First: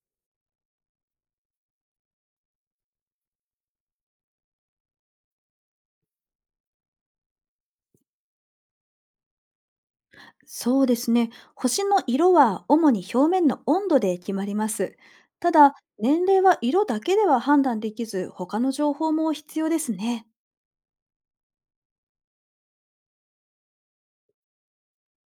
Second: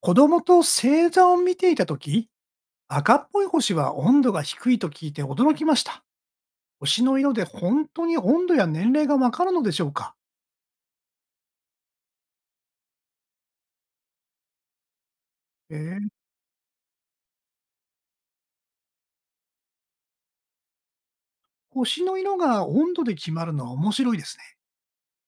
子供と星座を見ていた時、赤っぽい星は温度が低いと聞いて驚きました。星の色で本当に温度や年齢がわかるのでしょうか。そうですね。星の色は主に表面の温度で決まります。たえだ、ー年齢は色だけでは判断できず、他の情報も必要ですね。星の色が温度で決まるのは面白いですね。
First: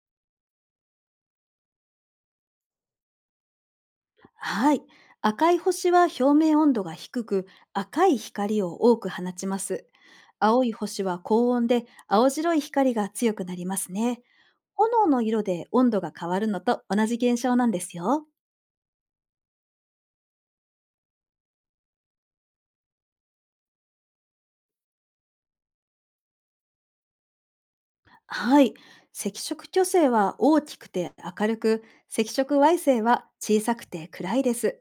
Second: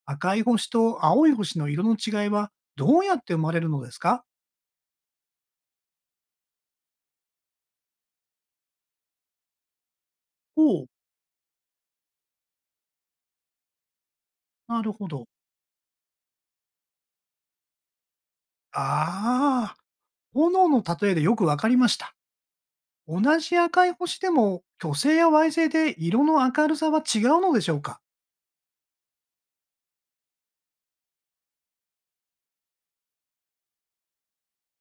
赤い星と青い星の色の違いはどうやって生まれるのですか。はい。赤い星は表面温度が低く、赤い光を多く放ちます。お青いう、星は高温で、青白い光が強くなりますね。なる炎ほのど。色で温度が変わるのと同じ現象なんですよ。ああ、炎の例えでよくわかりました。同じ赤い星でも、巨星や矮星で色の明るさは違うのでしょうか。はい。赤色巨星は大きくて明るく、赤色矮星は小さくて暗いです。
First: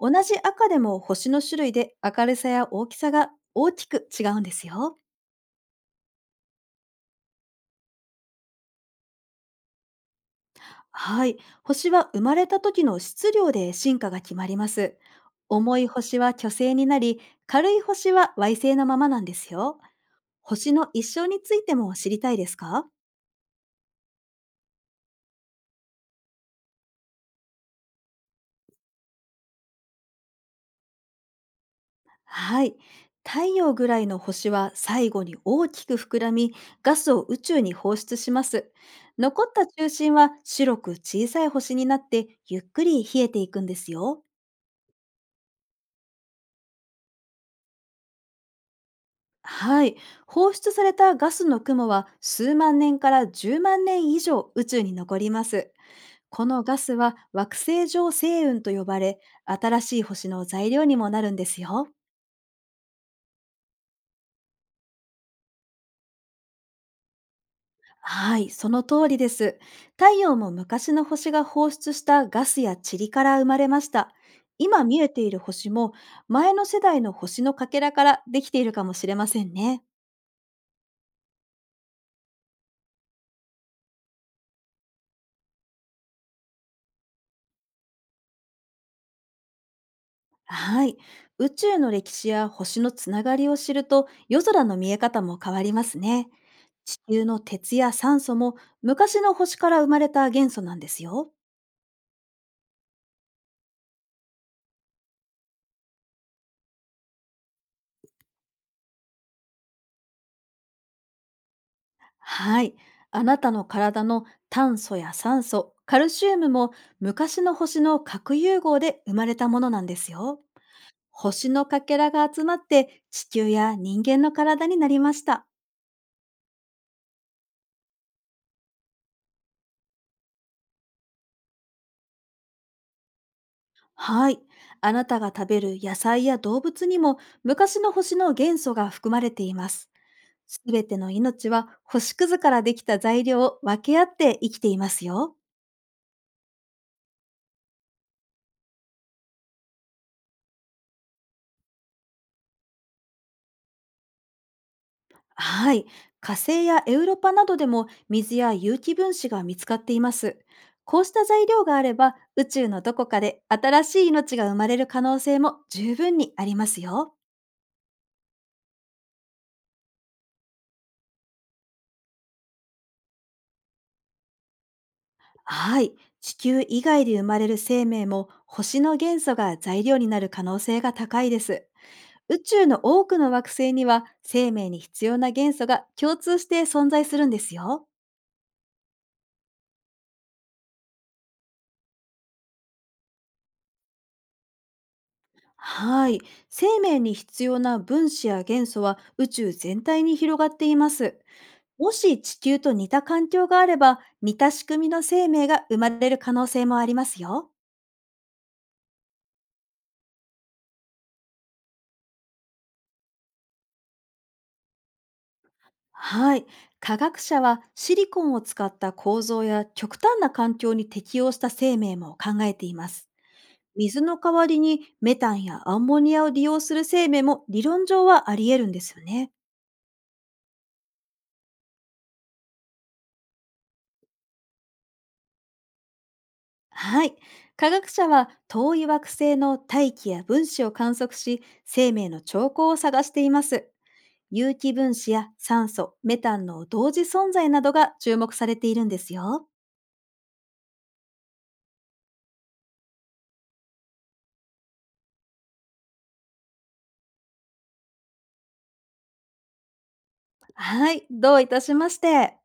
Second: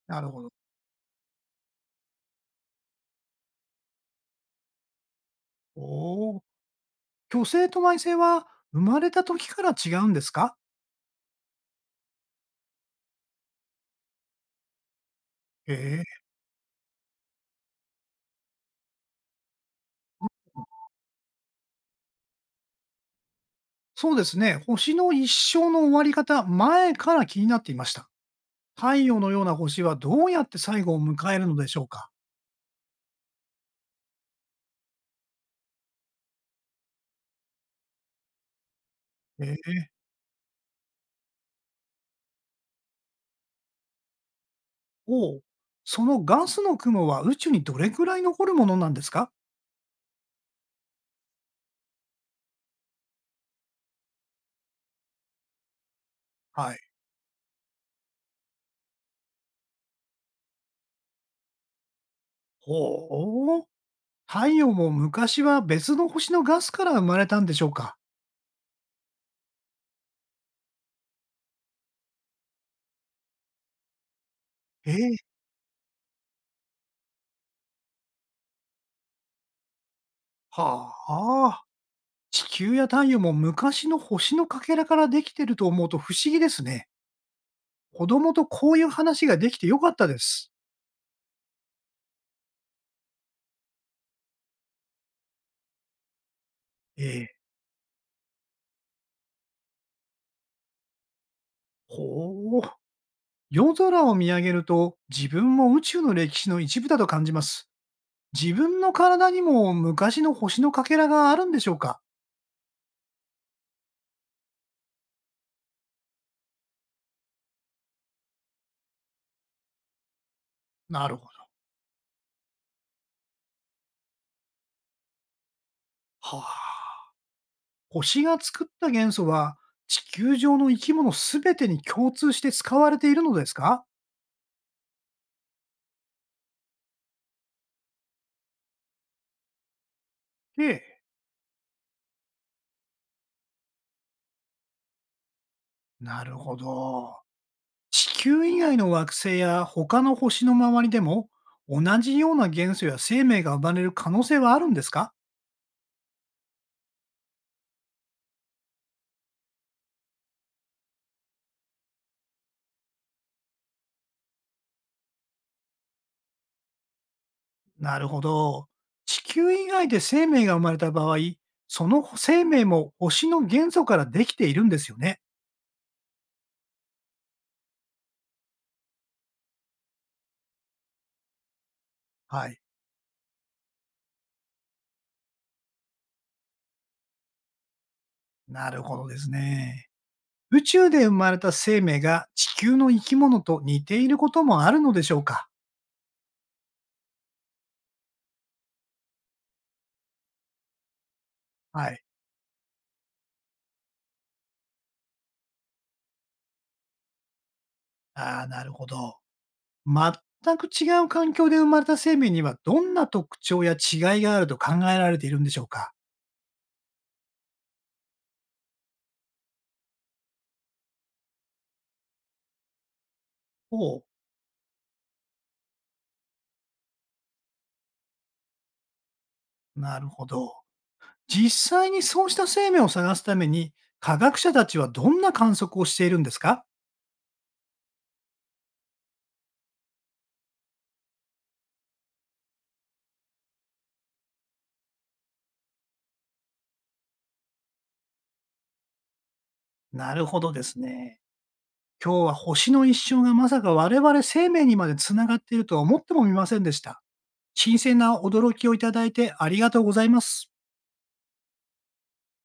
同なるじほど。赤でも星の種類で明るさや大きさが大きく違うんですよ。おお。巨星と矮星は生まれた時から違うんですか？はい。星は生まれた時の質量で進化が決まります。え重いえ。星は巨星になり、軽い星は矮星のままなんですよ。星の一生についても知りたいですか？そうですね、星の一生の終わり方、前から気になっていました。太陽のような星はどうやって最後を迎えるのでしょうか？はい。太陽ぐらいの星は最後に大きく膨らみ、ガスを宇宙に放出します。残っえたえ、中心は白く小さい星になって、ゆっくり冷えていくんですよ。おお。そのガスの雲は宇宙にどれくらい残るものなんですか？はい。放出されたガスの雲は数万年から10万年以上宇宙に残ります。このはガい。スは惑星上星雲と呼ばれ、新しい星の材料にもなるんですよ。ほお。太陽も昔は別の星のガスから生まれたんでしょうか？はい、その通りです。太陽も昔の星が放出したガスや塵から生まれました。今え見ええ、ている星も、前の世代の星のかけらからできているかもしれませんね。はあ。地球や太陽も昔の星のかけらからできてると思うと不思議ですね。子供とこういう話ができて良かったです。はい、宇宙の歴史や星のつながりを知ると、夜空の見え方も変わりますね。地え球え。の鉄や酸素も、昔の星から生まれた元素なんですよ。ほう。夜空を見上げると、自分も宇宙の歴史の一部だと感じます。自分の体にも昔の星のかけらがあるんでしょうか。はい。あなたの体の炭素や酸素、カルシウムも、昔の星の核融合で生まれたものなんですよ。なるほ星のかけらが集まって地球や人間の体になりました。ど。はあ。星が作った元素は、地球上の生き物すべてに共通して使われているのですか。はい。あなたが食べる野菜や動物にも、昔の星の元素が含まれています。すえべえ。ての命は星屑からできた材料を分け合って生きていますよ。なるほど。地球以外の惑星や他の星の周りでも、同じような元素や生命が生まれる可能性はあるんですか。はい。火星やエウロパなどでも水や有機分子が見つかっています。こうした材料があれば、宇宙のどこかで新しい命が生まれる可能性も十分にありますよ。なるほど。地球以外で生命が生まれた場合、その生命も星の元素からできているんですよね。はい。地球以外で生まれる生命も、星の元素が材料になる可能性が高いです。宇はい。宙の多くの惑星には、生命に必要な元素が共通して存在するんですよ。なるほどですね。宇宙で生まれた生命が地球の生き物と似ていることもあるのでしょうか。はい。生命に必要な分子や元素は宇宙全体に広がっています。はもい。し地球と似た環境があれば、似た仕組みの生命が生まれる可能性もありますよ。ああ、なるほど。全く違う環境で生まれた生命にはどんな特徴や違いがあると考えられているんでしょうか。はい。科学者はシリコンを使った構造や極端な環境に適応した生命も考えています。お水う、の代わりにメタンやアンモニアを利用する生命も、理論上はあり得るんですよね。なるほど。実際にそうした生命を探すために、科学者たちはどんな観測をしているんですか。はい。科学者は遠い惑星の大気や分子を観測し、生命の兆候を探しています。有機分子や酸素、メタンの同時存在などが注目されているんですよ。なるほどですね。今日は星の一生がまさか我々生命にまでつながっているとは思ってもみませんでした。新鮮な驚きをいただいてありがとうございます。はい。どういたしまして。